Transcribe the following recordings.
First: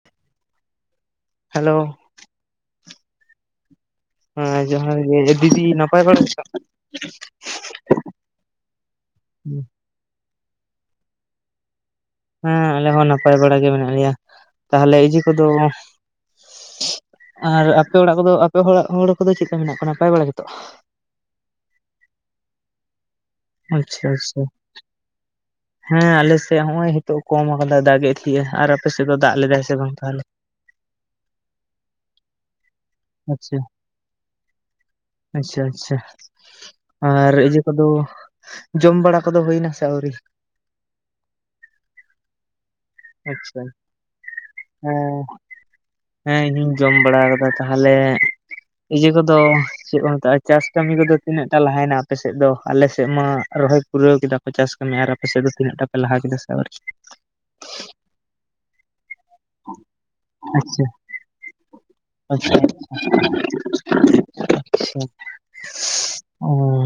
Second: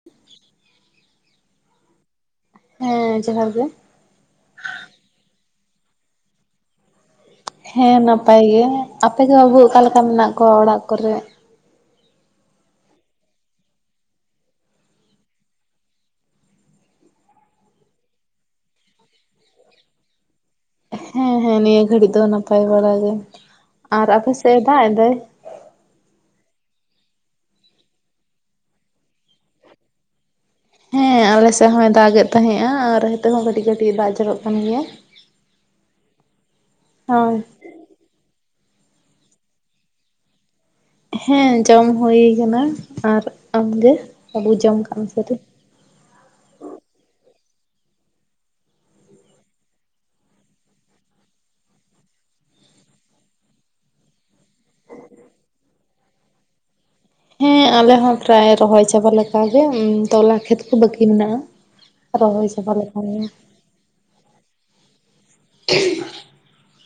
[inaudible] Hello ᱦᱮᱸ ᱡᱚᱦᱟᱨ ᱜᱮ ᱦᱮ ᱡᱚᱦᱟᱨ ᱜᱮ ᱫᱤᱫᱤ ᱱᱟᱯᱟᱭ ᱵᱟᱲᱟ ᱜᱮ ᱛᱚ ᱦᱮᱸ ᱱᱟᱯᱟᱭ ᱜᱮ ᱟᱯᱮᱜᱮ ᱵᱟᱹᱵᱩ ᱚᱠᱟᱞᱮᱠᱟ ᱢᱮᱱᱟᱜ ᱠᱚᱣᱟ ᱚᱲᱟᱜ ᱠᱚᱨᱮ ᱦᱮᱸ ᱟᱞᱮ ᱦᱚᱸ ᱱᱟᱯᱟᱭ ᱵᱟᱲᱟ ᱜᱮ ᱢᱮᱱᱟᱜ ᱞᱮᱭᱟ ᱛᱟᱦᱚᱞᱮ ᱤᱡᱤ ᱠᱚᱫᱚ ᱟᱨ ᱟᱯᱮ ᱚᱲᱟᱜ ᱠᱚᱫᱚ ᱟᱯᱮ ᱦᱚᱲᱟᱜ ᱦᱚᱲ ᱠᱚᱫᱚ ᱪᱮᱜ ᱞᱮᱠᱟ ᱢᱮᱱᱟᱜ ᱠᱚᱣᱟ ᱱᱟᱯᱟᱭ ᱵᱟᱲᱟ ᱜᱮᱛᱚ ᱦᱮᱸ ᱦᱮᱸ ᱱᱤᱭᱟᱹ ᱜᱷᱟᱹᱲᱤᱡ ᱫᱚ ᱱᱟᱯᱟᱭ ᱵᱟᱲᱟ ᱜᱮ ᱟᱨ ᱟᱪᱪᱷᱟ ᱟᱯᱮ ᱟᱪᱪᱷᱟ ᱥᱮᱫ ᱮ ᱫᱟᱜ ᱮᱫᱟᱭ? ᱦᱮᱸ ᱟᱞᱮᱥᱮᱫ ᱦᱚᱸᱜ ᱚᱭ ᱦᱤᱛᱚᱜ ᱠᱚᱢ ᱠᱟᱫᱟᱭ ᱫᱟᱜ ᱮ ᱛᱷᱤᱭᱮᱜ ᱟᱨ ᱟᱯᱮᱥᱮᱫ ᱫᱚ ᱫᱟᱜ ᱞᱮᱫᱟᱭ ᱥᱮ ᱵᱟᱝ ᱛᱟᱦᱚᱞᱮ ᱦᱮᱸ ᱟᱞᱮ ᱥᱮᱫ ᱦᱚᱸᱭ ᱫᱟᱜ ᱜᱮᱫ ᱛᱟᱦᱮᱸᱜᱼᱟ ᱟᱨ ᱦᱤᱛᱚᱜ ᱦᱚᱸ ᱟᱪᱪᱷᱟ ᱠᱟᱹᱴᱤᱡ ᱠᱟᱹᱴᱤᱡ ᱫᱟᱜ ᱡᱚᱨᱚᱜ ᱠᱟᱱ ᱜᱮᱭᱟ ᱟᱪᱪᱷᱟ ᱟᱪᱪᱷᱟ ᱟᱨ ᱦᱳᱭ᱾ ᱤᱭᱟᱹ ᱠᱚᱫᱚ ᱡᱚᱢ ᱵᱟᱲᱟ ᱠᱚᱫᱚ ᱦᱩᱭᱱᱟ ᱥᱮ ᱟᱹᱣᱨᱤ ᱦᱮᱸ ᱡᱚᱢ ᱦᱩᱭ ᱟᱠᱟᱱᱟ ᱟᱨ ᱟᱪᱪᱷᱟ ᱟᱢᱜᱮ ᱵᱟᱹᱵᱚ ᱡᱚᱢ ᱟᱠᱟᱜ ᱟᱢ ᱥᱮ ᱦᱮᱸ ᱟᱹᱣᱨᱤ ᱦᱮᱸ ᱤᱧᱦᱩᱧ ᱡᱚᱢ ᱵᱟᱲᱟ ᱟᱠᱟᱫᱟ ᱛᱟᱦᱚᱞᱮ ᱤᱭᱟᱹ ᱠᱚᱫᱚ ᱪᱮᱫ ᱠᱚ ᱢᱮᱛᱟᱜᱼᱟ ᱪᱟᱥ ᱠᱟᱹᱢᱤ ᱠᱚᱫᱚ ᱛᱤᱱᱟᱹᱜ ᱴᱟ ᱞᱟᱦᱟᱭᱱᱟ ᱟᱯᱮᱥᱮᱫ ᱫᱚ ᱟᱞᱮᱥ ᱥᱮᱫ ᱢᱟ ᱨᱚᱦᱚᱭ ᱯᱩᱨᱟᱹᱣ ᱠᱮᱫᱟ ᱠᱚ ᱪᱟᱥ ᱠᱟᱹᱢᱤ ᱟᱨ ᱟᱯᱮ ᱥᱮᱫ ᱫᱚ ᱛᱤᱱᱟᱹᱜ ᱴᱟ ᱯᱮ ᱞᱟᱦᱟ ᱠᱮᱫᱟ ᱥᱮ ᱟᱹᱣᱨᱤ ᱦᱮᱸ ᱟᱞᱮ ᱦᱚᱸ ᱯᱨᱟᱭ ᱨᱚᱦᱚᱭ ᱪᱟᱵᱟ ᱞᱮᱠᱟ ᱜᱮ ᱛᱚᱞᱟ ᱠᱷᱮᱛ ᱠᱚ ᱟᱪᱪᱷᱟ ᱵᱟᱹᱠᱤ ᱢᱮᱱᱟᱜᱼᱟ ᱨᱚᱦᱚᱭ ᱟᱪᱪᱷᱟ ᱪᱟᱵᱟ ᱞᱮᱠᱟᱜᱮ ᱟᱪᱷᱟ ᱚᱸ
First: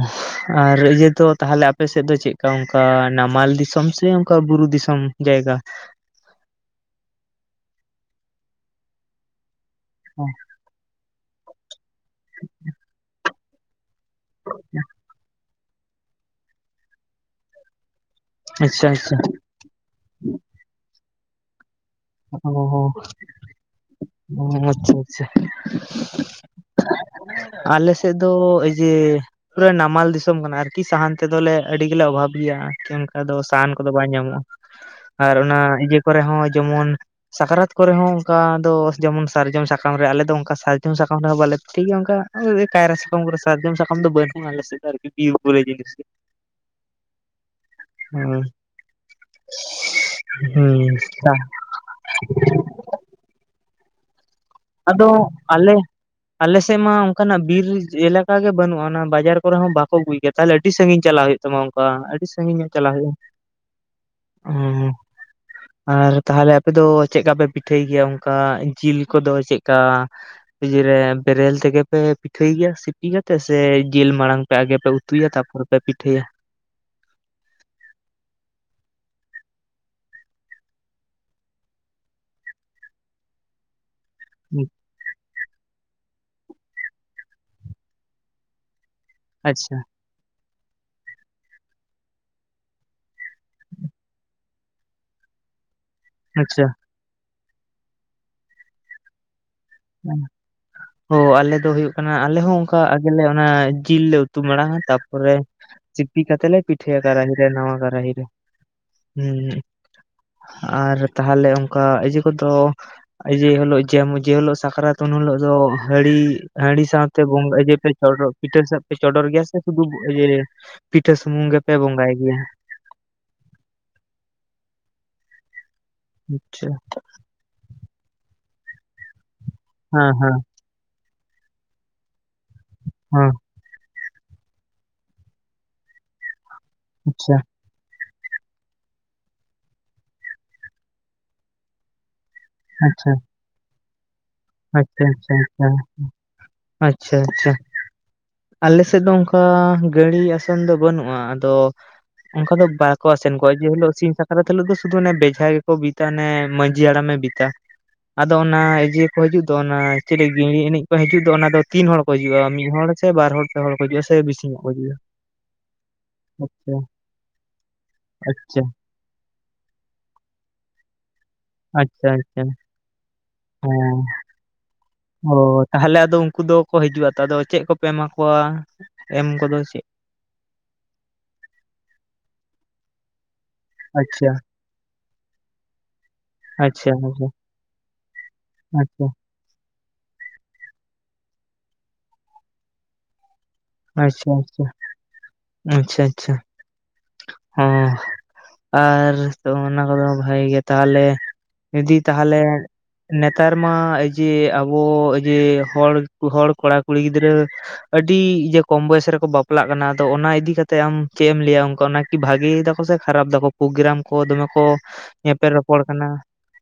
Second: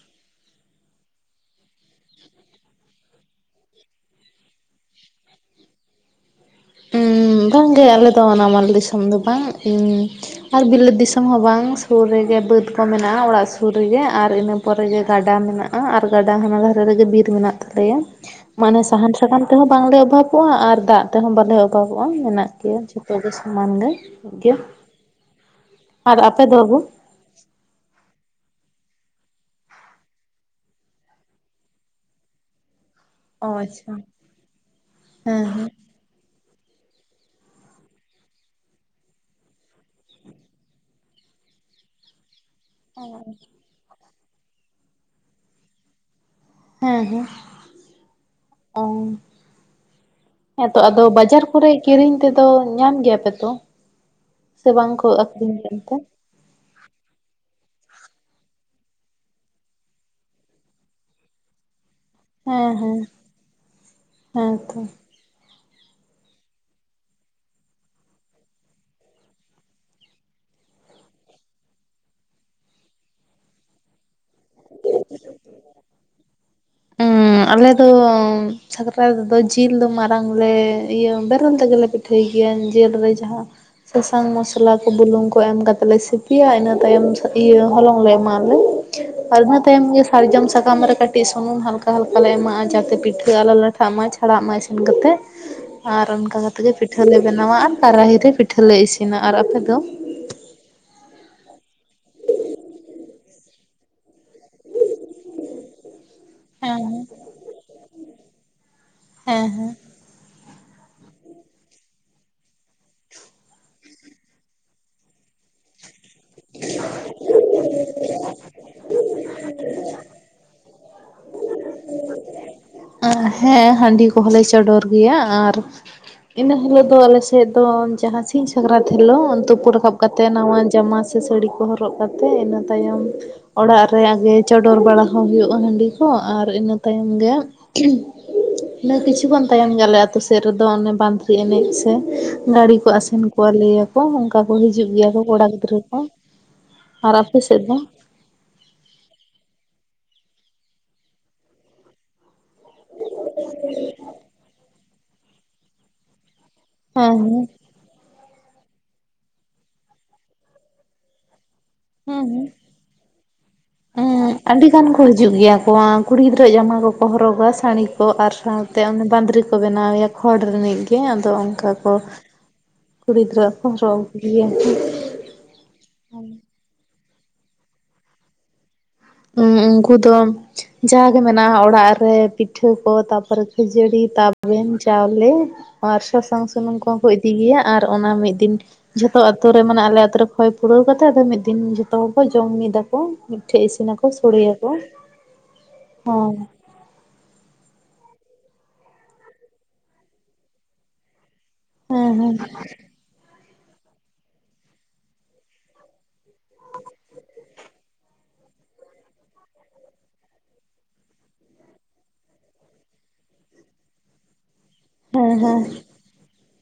ᱟᱨ ᱤᱭᱟᱹ ᱫᱚ ᱛᱟᱦᱚᱞᱮ ᱟᱯᱮ ᱥᱮᱫ ᱫᱚ ᱪᱮᱫᱠᱟ ᱚᱱᱠᱟ ᱱᱟᱢᱟᱞ ᱫᱤᱥᱚᱢ ᱥᱮ ᱚᱱᱠᱟ ᱵᱩᱨᱩ ᱫᱤᱥᱚᱢ ᱡᱟᱭᱜᱟ ᱩᱸ ᱵᱟᱝᱜᱮ ᱟᱞᱮ ᱫᱚ ᱱᱟᱢᱟᱞ ᱫᱤᱥᱚᱢ ᱫᱚ ᱵᱟᱝ [unintelligible] ᱟᱨ ᱵᱤᱞᱟᱹᱛ ᱫᱤᱥᱚᱢ ᱦᱚᱸ ᱵᱟᱝ ᱥᱩᱨ ᱨᱮᱜᱮ ᱵᱟᱹᱫᱽ ᱠᱚ ᱢᱮᱱᱟᱜᱼᱟ ᱚᱲᱟᱜ ᱥᱩᱨ ᱟᱹᱛᱩ ᱨᱮᱜᱮ ᱟᱨ ᱤᱱᱟᱹ ᱯᱚᱨᱮ ᱜᱮ ᱜᱟᱰᱟ ᱢᱮᱱᱟᱜᱼᱟ ᱟᱨ ᱜᱟᱰᱟ ᱦᱟᱱᱟ ᱫᱷᱟᱨᱮ ᱨᱮᱜᱮ ᱵᱤᱨ ᱢᱮᱱᱟᱜ ᱛᱟᱞᱮᱭᱟ ᱢᱟᱱᱮ ᱟᱪᱪᱷᱟ ᱥᱟᱦᱟᱱ ᱟᱪᱪᱷᱟ ᱥᱟᱠᱟᱢ ᱛᱮᱦᱚᱸ ᱵᱟᱝᱞᱮ ᱚᱵᱷᱟᱵᱚᱜᱼᱟ ᱟᱨ ᱫᱟᱜ ᱛᱮᱦᱚᱸ ᱵᱟᱞᱮ [unintelligible] ᱢᱮᱱᱟᱜ ᱜᱮᱭᱟ ᱚ ᱡᱚᱛᱚ ᱜᱮ ᱥᱚᱢᱟᱱ ᱜᱮ ᱜᱮᱭᱟ ᱟᱪᱪᱷᱟ ᱟᱪᱪᱷᱟ ᱟᱨ ᱟᱯᱮ ᱫᱚ ᱵᱟᱹᱵᱩ ᱟᱞᱮ ᱥᱮᱫ ᱫᱚ ᱮᱭ ᱡᱮ [inaudible] ᱱᱟᱢᱟᱞ ᱫᱤᱥᱟᱹᱢ ᱠᱟᱱᱟ ᱟᱨᱠᱤ ᱥᱟᱦᱟᱱ ᱛᱮᱫᱚᱞᱮ ᱟᱹᱰᱤ ᱜᱮᱞᱮ ᱚᱵᱷᱟᱵᱽ ᱜᱮᱭᱟ ᱟᱫᱚ ᱚ ᱥᱟᱦᱟᱱ ᱠᱚᱫᱚ ᱟᱪᱪᱷᱟ ᱵᱟᱝ ᱧᱟᱢᱚᱜᱼᱟ ᱟᱨ ᱦᱮᱸ ᱚᱱᱟ ᱦᱮᱸ ᱤᱭᱟᱹ ᱠᱚᱨᱮ ᱦᱚᱸ ᱡᱮᱢᱚᱱ ᱥᱟᱠᱨᱟᱛ ᱠᱚᱨᱮ ᱦᱚᱸ ᱚᱱᱠᱟ ᱫᱚ ᱡᱮᱢᱚᱱ ᱥᱟᱨᱡᱚᱢ ᱥᱟᱠᱟᱢ ᱨᱮ ᱟᱞᱮ ᱫᱚ ᱚᱱᱠᱟ ᱥᱟᱨᱡᱚᱢ ᱥᱟᱠᱟᱢ ᱨᱮᱦᱚᱸ ᱵᱟᱞᱮ ᱯᱤᱴᱷᱟᱹᱭ ᱜᱮᱭᱟ ᱚᱱᱠᱟ ᱠᱟᱭᱨᱟ ᱥᱟᱠᱟᱢ ᱠᱚᱨᱮ ᱥᱟᱨᱡᱚᱢ ᱥᱟᱠᱟᱢ ᱫᱚ ᱵᱟᱹᱱᱩᱜᱼᱟ ᱟᱨᱠᱤ ᱟᱞᱮ ᱥᱮᱜ ᱫᱚ ᱵᱤᱨ ᱵᱳᱞᱮ ᱡᱤᱱᱤᱥ ᱜᱮ ᱦᱮᱸ ᱦᱮᱸ ᱚ ᱦᱮᱸᱛᱚ ᱦᱩᱸ ᱟᱫᱚ ᱵᱟᱡᱟᱨ ᱠᱚᱨᱮ ᱠᱤᱨᱤᱧ ᱛᱮᱫᱚ ᱧᱟᱢ ᱜᱮᱭᱟᱯᱮ ᱛᱚ ᱥᱮ ᱵᱟᱝᱠᱚ ᱟᱠᱷᱨᱤᱧ ᱜᱮᱭᱟ ᱚᱱᱛᱮ ᱟᱞᱮᱥᱮᱫ ᱢᱟ ᱚᱱᱠᱟᱱᱟᱜ ᱵᱤᱨ ᱮᱞᱟᱠᱟ ᱜᱮ ᱵᱟᱹᱱᱩᱜᱼᱟ ᱚᱱᱟ ᱵᱟᱡᱟᱨ ᱠᱚᱨᱮ ᱦᱚᱸ ᱵᱟᱠᱚ ᱟᱹᱜᱩᱭ ᱠᱮᱫ ᱛᱟᱦᱚᱞᱮ ᱟᱹᱰᱤ ᱥᱟᱺᱜᱤᱧ ᱪᱟᱞᱟᱜ ᱦᱩᱭᱩᱜ ᱛᱟᱢᱟ ᱚᱱᱠᱟ ᱟᱹᱰᱤ ᱥᱟᱺᱜᱤᱧ ᱦᱮᱸ ᱧᱚᱜ ᱪᱟᱞᱟᱜ ᱦᱮᱸ ᱦᱩᱭᱩᱜᱼᱟ ᱚᱸ ᱦᱮᱸ ᱛᱚ ᱟᱨ ᱛᱟᱦᱚᱞᱮ ᱟᱯᱮ ᱫᱚ ᱪᱮᱫ ᱠᱟ ᱯᱮ ᱯᱤᱴᱷᱟᱹᱭ ᱜᱮᱭᱟ ᱚᱱᱠᱟ ᱡᱤᱞ ᱠᱚᱫᱚ ᱪᱮᱜ ᱠᱟ ᱤᱡᱮ ᱨᱮ ᱵᱮᱨᱮᱞ ᱛᱮᱜᱮ ᱯᱮ ᱯᱤᱴᱷᱟᱹᱭ ᱜᱮᱭᱟ ᱥᱤᱯᱤ ᱠᱟᱛᱮᱜ ᱥᱮ ᱡᱤᱞ ᱢᱟᱲᱟᱝ ᱥᱮ ᱟᱜᱮ ᱯᱮ ᱩᱛᱩᱭᱟ ᱛᱟᱨᱯᱚᱨᱮ ᱯᱮ ᱯᱤᱴᱷᱟᱹᱭᱟ ᱦᱩᱸ ᱟᱞᱮ ᱫᱚ ᱥᱟᱠᱨᱟᱛ ᱫᱚ ᱡᱤᱞ ᱫᱚ ᱢᱟᱨᱟᱝ ᱞᱮ ᱤᱭᱟᱹ ᱵᱮᱨᱮᱞ ᱛᱮᱜᱮᱞᱮ ᱯᱤᱴᱷᱟᱹᱭ ᱜᱮᱭᱟ ᱡᱤᱞ ᱨᱮ ᱡᱟᱦᱟᱸ ᱥᱟᱥᱟᱝ ᱢᱚᱥᱞᱟ ᱠᱚ ᱵᱩᱞᱩᱝ ᱠᱚ ᱮᱢ ᱠᱟᱛᱮ ᱞᱮ ᱥᱤᱯᱤᱭᱟ ᱤᱱᱟᱹ ᱛᱟᱭᱚᱢ ᱤᱭᱟᱹ ᱦᱚᱞᱚᱝ ᱞᱮ ᱮᱢᱟᱜ ᱟᱞᱮ ᱟᱨ ᱤᱱᱟᱹ ᱟᱪᱪᱷᱟ ᱛᱟᱭᱚᱢ ᱜᱮ ᱥᱟᱨᱡᱚᱢ ᱥᱟᱠᱟᱢ ᱨᱮ ᱠᱟᱹᱴᱤᱡ ᱥᱩᱱᱩᱢ ᱦᱟᱞᱠᱟ ᱦᱟᱞᱠᱟ ᱞᱮ ᱮᱢᱟᱜᱼᱟ ᱡᱟᱛᱮ ᱯᱤᱴᱷᱟᱹ ᱟᱞᱚ ᱞᱟᱴᱷᱟᱜ ᱢᱟ ᱪᱷᱟᱲᱟᱜ ᱢᱟ ᱤᱥᱤᱱ ᱠᱟᱛᱮᱫ [inaudible] ᱟᱨ ᱚᱱᱠᱟ ᱟᱪᱪᱷᱟ ᱠᱟᱛᱮᱫ ᱜᱮ ᱯᱤᱴᱷᱟᱹᱞᱮ ᱵᱮᱱᱟᱣᱟ ᱟᱨ ᱠᱟᱨᱟᱦᱤᱨ ᱨᱮ ᱯᱤᱴᱷᱟᱹᱞᱮ ᱤᱥᱤᱱᱟ ᱟᱨ ᱟᱯᱮ ᱫᱚ ᱦᱩᱸ ᱦᱳ ᱟᱞᱮ ᱫᱚ ᱦᱩᱭᱩᱜ ᱠᱟᱱᱟ ᱟᱞᱮ ᱦᱚᱸ ᱚᱱᱠᱟ ᱟᱜᱮᱞᱮ ᱚᱱᱟ ᱡᱤᱞ ᱞᱮ ᱩᱛᱩ ᱢᱟᱲᱟᱝᱟ ᱛᱟᱯᱚᱨᱮ ᱥᱤᱯᱤ ᱠᱟᱛᱮᱜ ᱞᱮ ᱦᱮᱸ ᱦᱮᱸ ᱯᱤᱴᱷᱟᱹᱭᱟ ᱠᱟᱨᱟᱦᱤ ᱨᱮ ᱱᱟᱣᱟ ᱠᱟᱨᱟᱦᱤ ᱨᱮ ᱦᱮᱸ ᱟᱨ ᱛᱟᱦᱚᱞᱮ ᱚᱱᱠᱟ ᱤᱡᱮ ᱠᱚᱫᱚ ᱤᱡᱮ ᱦᱤᱞᱳᱜ ᱡᱮ ᱦᱤᱞᱳᱜ ᱥᱟᱠᱨᱟᱛ ᱩᱱ ᱦᱤᱞᱳᱜ ᱫᱚ ᱦᱟᱺᱰᱤ ᱦᱟᱺᱰᱤ ᱥᱟᱶᱛᱮ ᱵᱚᱸᱜᱟ ᱯᱮ ᱪᱚᱰᱚᱨ ᱯᱤᱴᱷᱟ ᱥᱟᱣ ᱯᱮ ᱪᱚᱰᱚᱨ ᱜᱮᱭᱟ ᱥᱮ ᱥᱩᱫᱩ ᱤᱭᱟ. ᱯᱤᱴᱷᱟᱹ ᱥᱩᱢᱩᱝ ᱜᱮᱯᱮ ᱵᱚᱸᱜᱟᱭ ᱜᱮᱭᱟ ᱦᱮᱸ ᱦᱟᱺᱰᱤ ᱠᱚᱦᱚᱸ ᱞᱮ ᱪᱚᱰᱚᱨ ᱜᱮᱭᱟ ᱟᱨ ᱤᱱᱟᱹ ᱟᱪᱪᱷᱟ ᱦᱤᱞᱳᱜ ᱫᱚ ᱟᱞᱮ ᱥᱮᱫ ᱫᱚ ᱡᱟᱦᱟᱸ ᱥᱤᱧ ᱥᱟᱠᱨᱟᱛ ᱦᱤᱞᱚᱜ ᱛᱩᱯᱩ ᱨᱟᱠᱟᱵ ᱦᱮᱸ ᱠᱟᱛᱮ ᱦᱮᱸ ᱱᱟᱣᱟ ᱡᱟᱢᱟ ᱥᱮ ᱥᱟᱹᱲᱤ ᱠᱚ ᱦᱚᱨᱚᱜ ᱦᱚᱨᱚᱜ ᱠᱟᱛᱮᱫ ᱤᱱᱟᱹ ᱛᱟᱭᱚᱢ ᱦᱮᱸ ᱚᱲᱟᱜ ᱨᱮ ᱟᱜᱮ ᱪᱚᱰᱚᱨ ᱵᱟᱲᱟ ᱦᱚᱸ ᱦᱩᱭᱩᱜᱼᱟ ᱦᱟᱺᱰᱤ ᱠᱚ ᱟᱨ ᱤᱱᱟᱹ ᱛᱟᱭᱚᱢ ᱟᱪᱪᱷᱟ ᱜᱮ ᱤᱱᱟᱹ ᱠᱤᱪᱷᱩ ᱜᱟᱱ ᱛᱟᱭᱚᱢ ᱜᱮ ᱟᱞᱮ ᱟᱹᱛᱩ ᱥᱮᱫ ᱨᱮᱫᱚ ᱚᱱᱮ ᱵᱟᱸᱫᱽᱨᱤ ᱮᱱᱮᱡ ᱥᱮ ᱜᱟᱺᱲᱤ ᱠᱚ ᱟᱪᱪᱷᱟ ᱟᱥᱮᱱ ᱠᱚᱣᱟ ᱞᱟᱹᱭᱟᱠᱚ ᱚᱱᱠᱟ ᱠᱚ ᱦᱤᱡᱩᱜ ᱟᱪᱪᱷᱟ ᱜᱮᱭᱟ ᱠᱚ ᱟᱪᱪᱷᱟ ᱠᱚᱲᱟ ᱜᱤᱫᱽᱨᱟᱹ ᱠᱚ ᱟᱪᱪᱷᱟ ᱟᱨ ᱟᱯᱮ ᱥᱮᱫ ᱫᱚ ᱟᱞᱮᱥᱮᱡ ᱫᱚ ᱚᱱᱠᱟ ᱜᱟᱹᱲᱤ ᱟᱥᱮᱱ ᱫᱚ ᱵᱟᱹᱱᱩᱜᱼᱟ ᱟᱫᱚ ᱚᱱᱠᱟ ᱫᱚ ᱵᱟᱠᱚ ᱟᱥᱮᱱ ᱠᱚᱣᱟ ᱡᱮ ᱦᱤᱞᱳᱜ ᱥᱤᱧ ᱥᱟᱠᱨᱟᱛ ᱦᱤᱞᱳᱜ ᱫᱚ ᱥᱩᱫᱩ ᱵᱮᱡᱷᱟ ᱜᱮᱠᱚ ᱵᱤᱫᱟ ᱚᱱᱮ ᱢᱟ ᱡᱷᱤ ᱦᱮᱸ ᱦᱟᱲᱟᱢᱮ ᱦᱮᱸ ᱵᱤᱫᱟ ᱟᱫᱚ ᱚᱱᱟ ᱤᱭᱟᱹ ᱠᱚ ᱦᱟᱡᱩᱜ ᱫᱚ ᱚᱱᱟ ᱪᱤᱞᱤ ᱜᱤᱲᱤ ᱮᱱᱮᱡ ᱠᱚ ᱦᱟᱡᱩᱜ ᱫᱚ ᱚᱱᱟ ᱫᱚ ᱛᱤᱱ ᱦᱚᱲ ᱠᱚ ᱦᱮᱸ ᱦᱮᱸ ᱦᱤᱡᱩᱜᱼᱟ ᱢᱤᱫ ᱦᱚᱲ ᱥᱮ ᱵᱟᱨ ᱦᱚᱲ ᱯᱮ ᱦᱚᱲ ᱠᱚ ᱦᱤᱡᱩᱜᱼᱟ ᱥᱮ ᱦᱮᱸ ᱵᱤᱥᱤ ᱟᱹᱰᱤ ᱜᱟᱱ ᱠᱚ ᱦᱤᱡᱩᱜ ᱜᱮᱭᱟ ᱠᱚᱣᱟ ᱠᱩᱲᱤ ᱜᱤᱫᱽᱨᱟᱹ ᱟᱪᱪᱷᱟ ᱡᱟᱢᱟ ᱠᱚᱠᱚ ᱦᱚᱨᱚᱜᱟ ᱥᱟᱹᱲᱤ ᱠᱚ ᱟᱨ ᱟᱪᱪᱷᱟ ᱛᱮ ᱚᱱᱮ ᱵᱟᱸᱫᱽᱨᱤ ᱠᱚ ᱵᱮᱱᱟᱣ ᱮᱭᱟ ᱠᱷᱚᱲ ᱨᱤᱱᱤᱡ ᱜᱮ ᱟᱫᱚ ᱠᱚ ᱟᱪᱪᱷᱟ ᱟᱪᱪᱷᱟ ᱠᱩᱲᱤ ᱜᱤᱫᱽᱨᱟᱹ ᱠᱚ ᱦᱮᱸ ᱦᱚᱨᱚᱜ ᱟᱜᱩᱭᱟ ᱠᱩ ᱚ ᱛᱟᱦᱚᱞᱮ ᱟᱫᱚ ᱩᱱᱠᱩ ᱫᱚᱠᱚ ᱦᱤᱡᱩᱜᱼᱟ ᱟᱫᱚ ᱪᱮᱫ ᱠᱚᱯᱮ ᱮᱢᱟ ᱠᱚᱣᱟ ᱮᱢ ᱩᱸᱻ ᱠᱚᱫᱚ ᱪᱮᱫ ᱩᱱᱠᱩ ᱫᱚ ᱡᱟᱜᱮ ᱢᱮᱱᱟᱜᱼᱟ ᱚᱲᱟᱜ ᱨᱮ ᱯᱤᱴᱷᱟᱹ ᱠᱚ ᱛᱟᱯᱚᱨᱮ ᱠᱷᱟᱹᱡᱟᱹᱲᱤ ᱟᱪᱪᱷᱟ ᱛᱟᱵᱮᱱ ᱪᱟᱣᱞᱮ ᱟᱨ ᱥᱟᱥᱟᱝ ᱥᱩᱱᱩᱢ ᱟᱪᱪᱷᱟ ᱠᱚᱦᱚᱸ ᱠᱚ ᱟᱪᱪᱷᱟ ᱤᱫᱤ ᱜᱮᱭᱟ ᱟᱨ ᱚᱱᱟ ᱢᱤᱫ ᱫᱤᱱ ᱟᱪᱪᱷᱟ ᱡᱷᱚᱛᱚ ᱟᱛᱳ ᱨᱮ ᱢᱟᱱᱮ ᱟᱞᱮ ᱟᱛᱳ ᱨᱮ ᱠᱷᱚᱭ ᱯᱩᱨᱟᱹᱣ ᱠᱟᱛᱮ ᱟᱫᱚ ᱢᱤᱫ ᱫᱤᱱ ᱡᱚᱛᱚ ᱦᱚᱲ ᱠᱚ ᱡᱚᱢ ᱢᱤᱫᱟ ᱠᱚ ᱢᱤᱴᱷᱮᱱ ᱤᱥᱤᱱ ᱟᱪᱪᱷᱟ ᱟᱪᱪᱷᱟ, ᱟᱪᱪᱷᱟ ᱟᱪᱪᱷᱟ ᱦᱳᱭ ᱮᱸ ᱟᱨ ᱚᱱᱟ ᱠᱚᱫᱚ ᱵᱷᱟᱜᱮ ᱜᱮ ᱛᱟᱦᱚᱞᱮ ᱡᱩᱫᱤ ᱦᱮᱸ ᱦᱮᱸ ᱛᱟᱦᱚᱞᱮ ᱱᱮᱛᱟᱨ ᱢᱟ ᱡᱮ ᱟᱵᱚ ᱡᱮ ᱦᱚᱲ ᱦᱚᱲ ᱠᱚᱲᱟ ᱠᱩᱲᱤ ᱜᱤᱫᱽᱨᱟᱹ ᱟᱹᱰᱤ ᱤᱡᱟᱹ ᱠᱚᱢ ᱵᱚᱭᱮᱥ ᱨᱮᱠᱚ ᱵᱟᱯᱞᱟᱜ ᱠᱟᱱᱟ ᱟᱫᱚ ᱚᱱᱟ ᱤᱫᱤᱠᱟ ᱠᱟᱛᱮ ᱟᱢ ᱪᱮ ᱮᱢ ᱞᱟᱹᱭᱟ ᱚᱱᱠᱟ ᱚᱱᱟ ᱠᱤ ᱵᱷᱟᱜᱤ ᱫᱟᱠᱚ ᱥᱮ ᱠᱷᱟᱨᱟᱯ ᱫᱟᱠᱚ ᱯᱨᱳᱜᱨᱟᱢ ᱠᱚ ᱫᱚᱢᱮ ᱠᱚ ᱦᱮᱸ ᱧᱮᱯᱮᱞ ᱦᱮᱸ ᱨᱚᱯᱚᱲ ᱠᱟᱱᱟ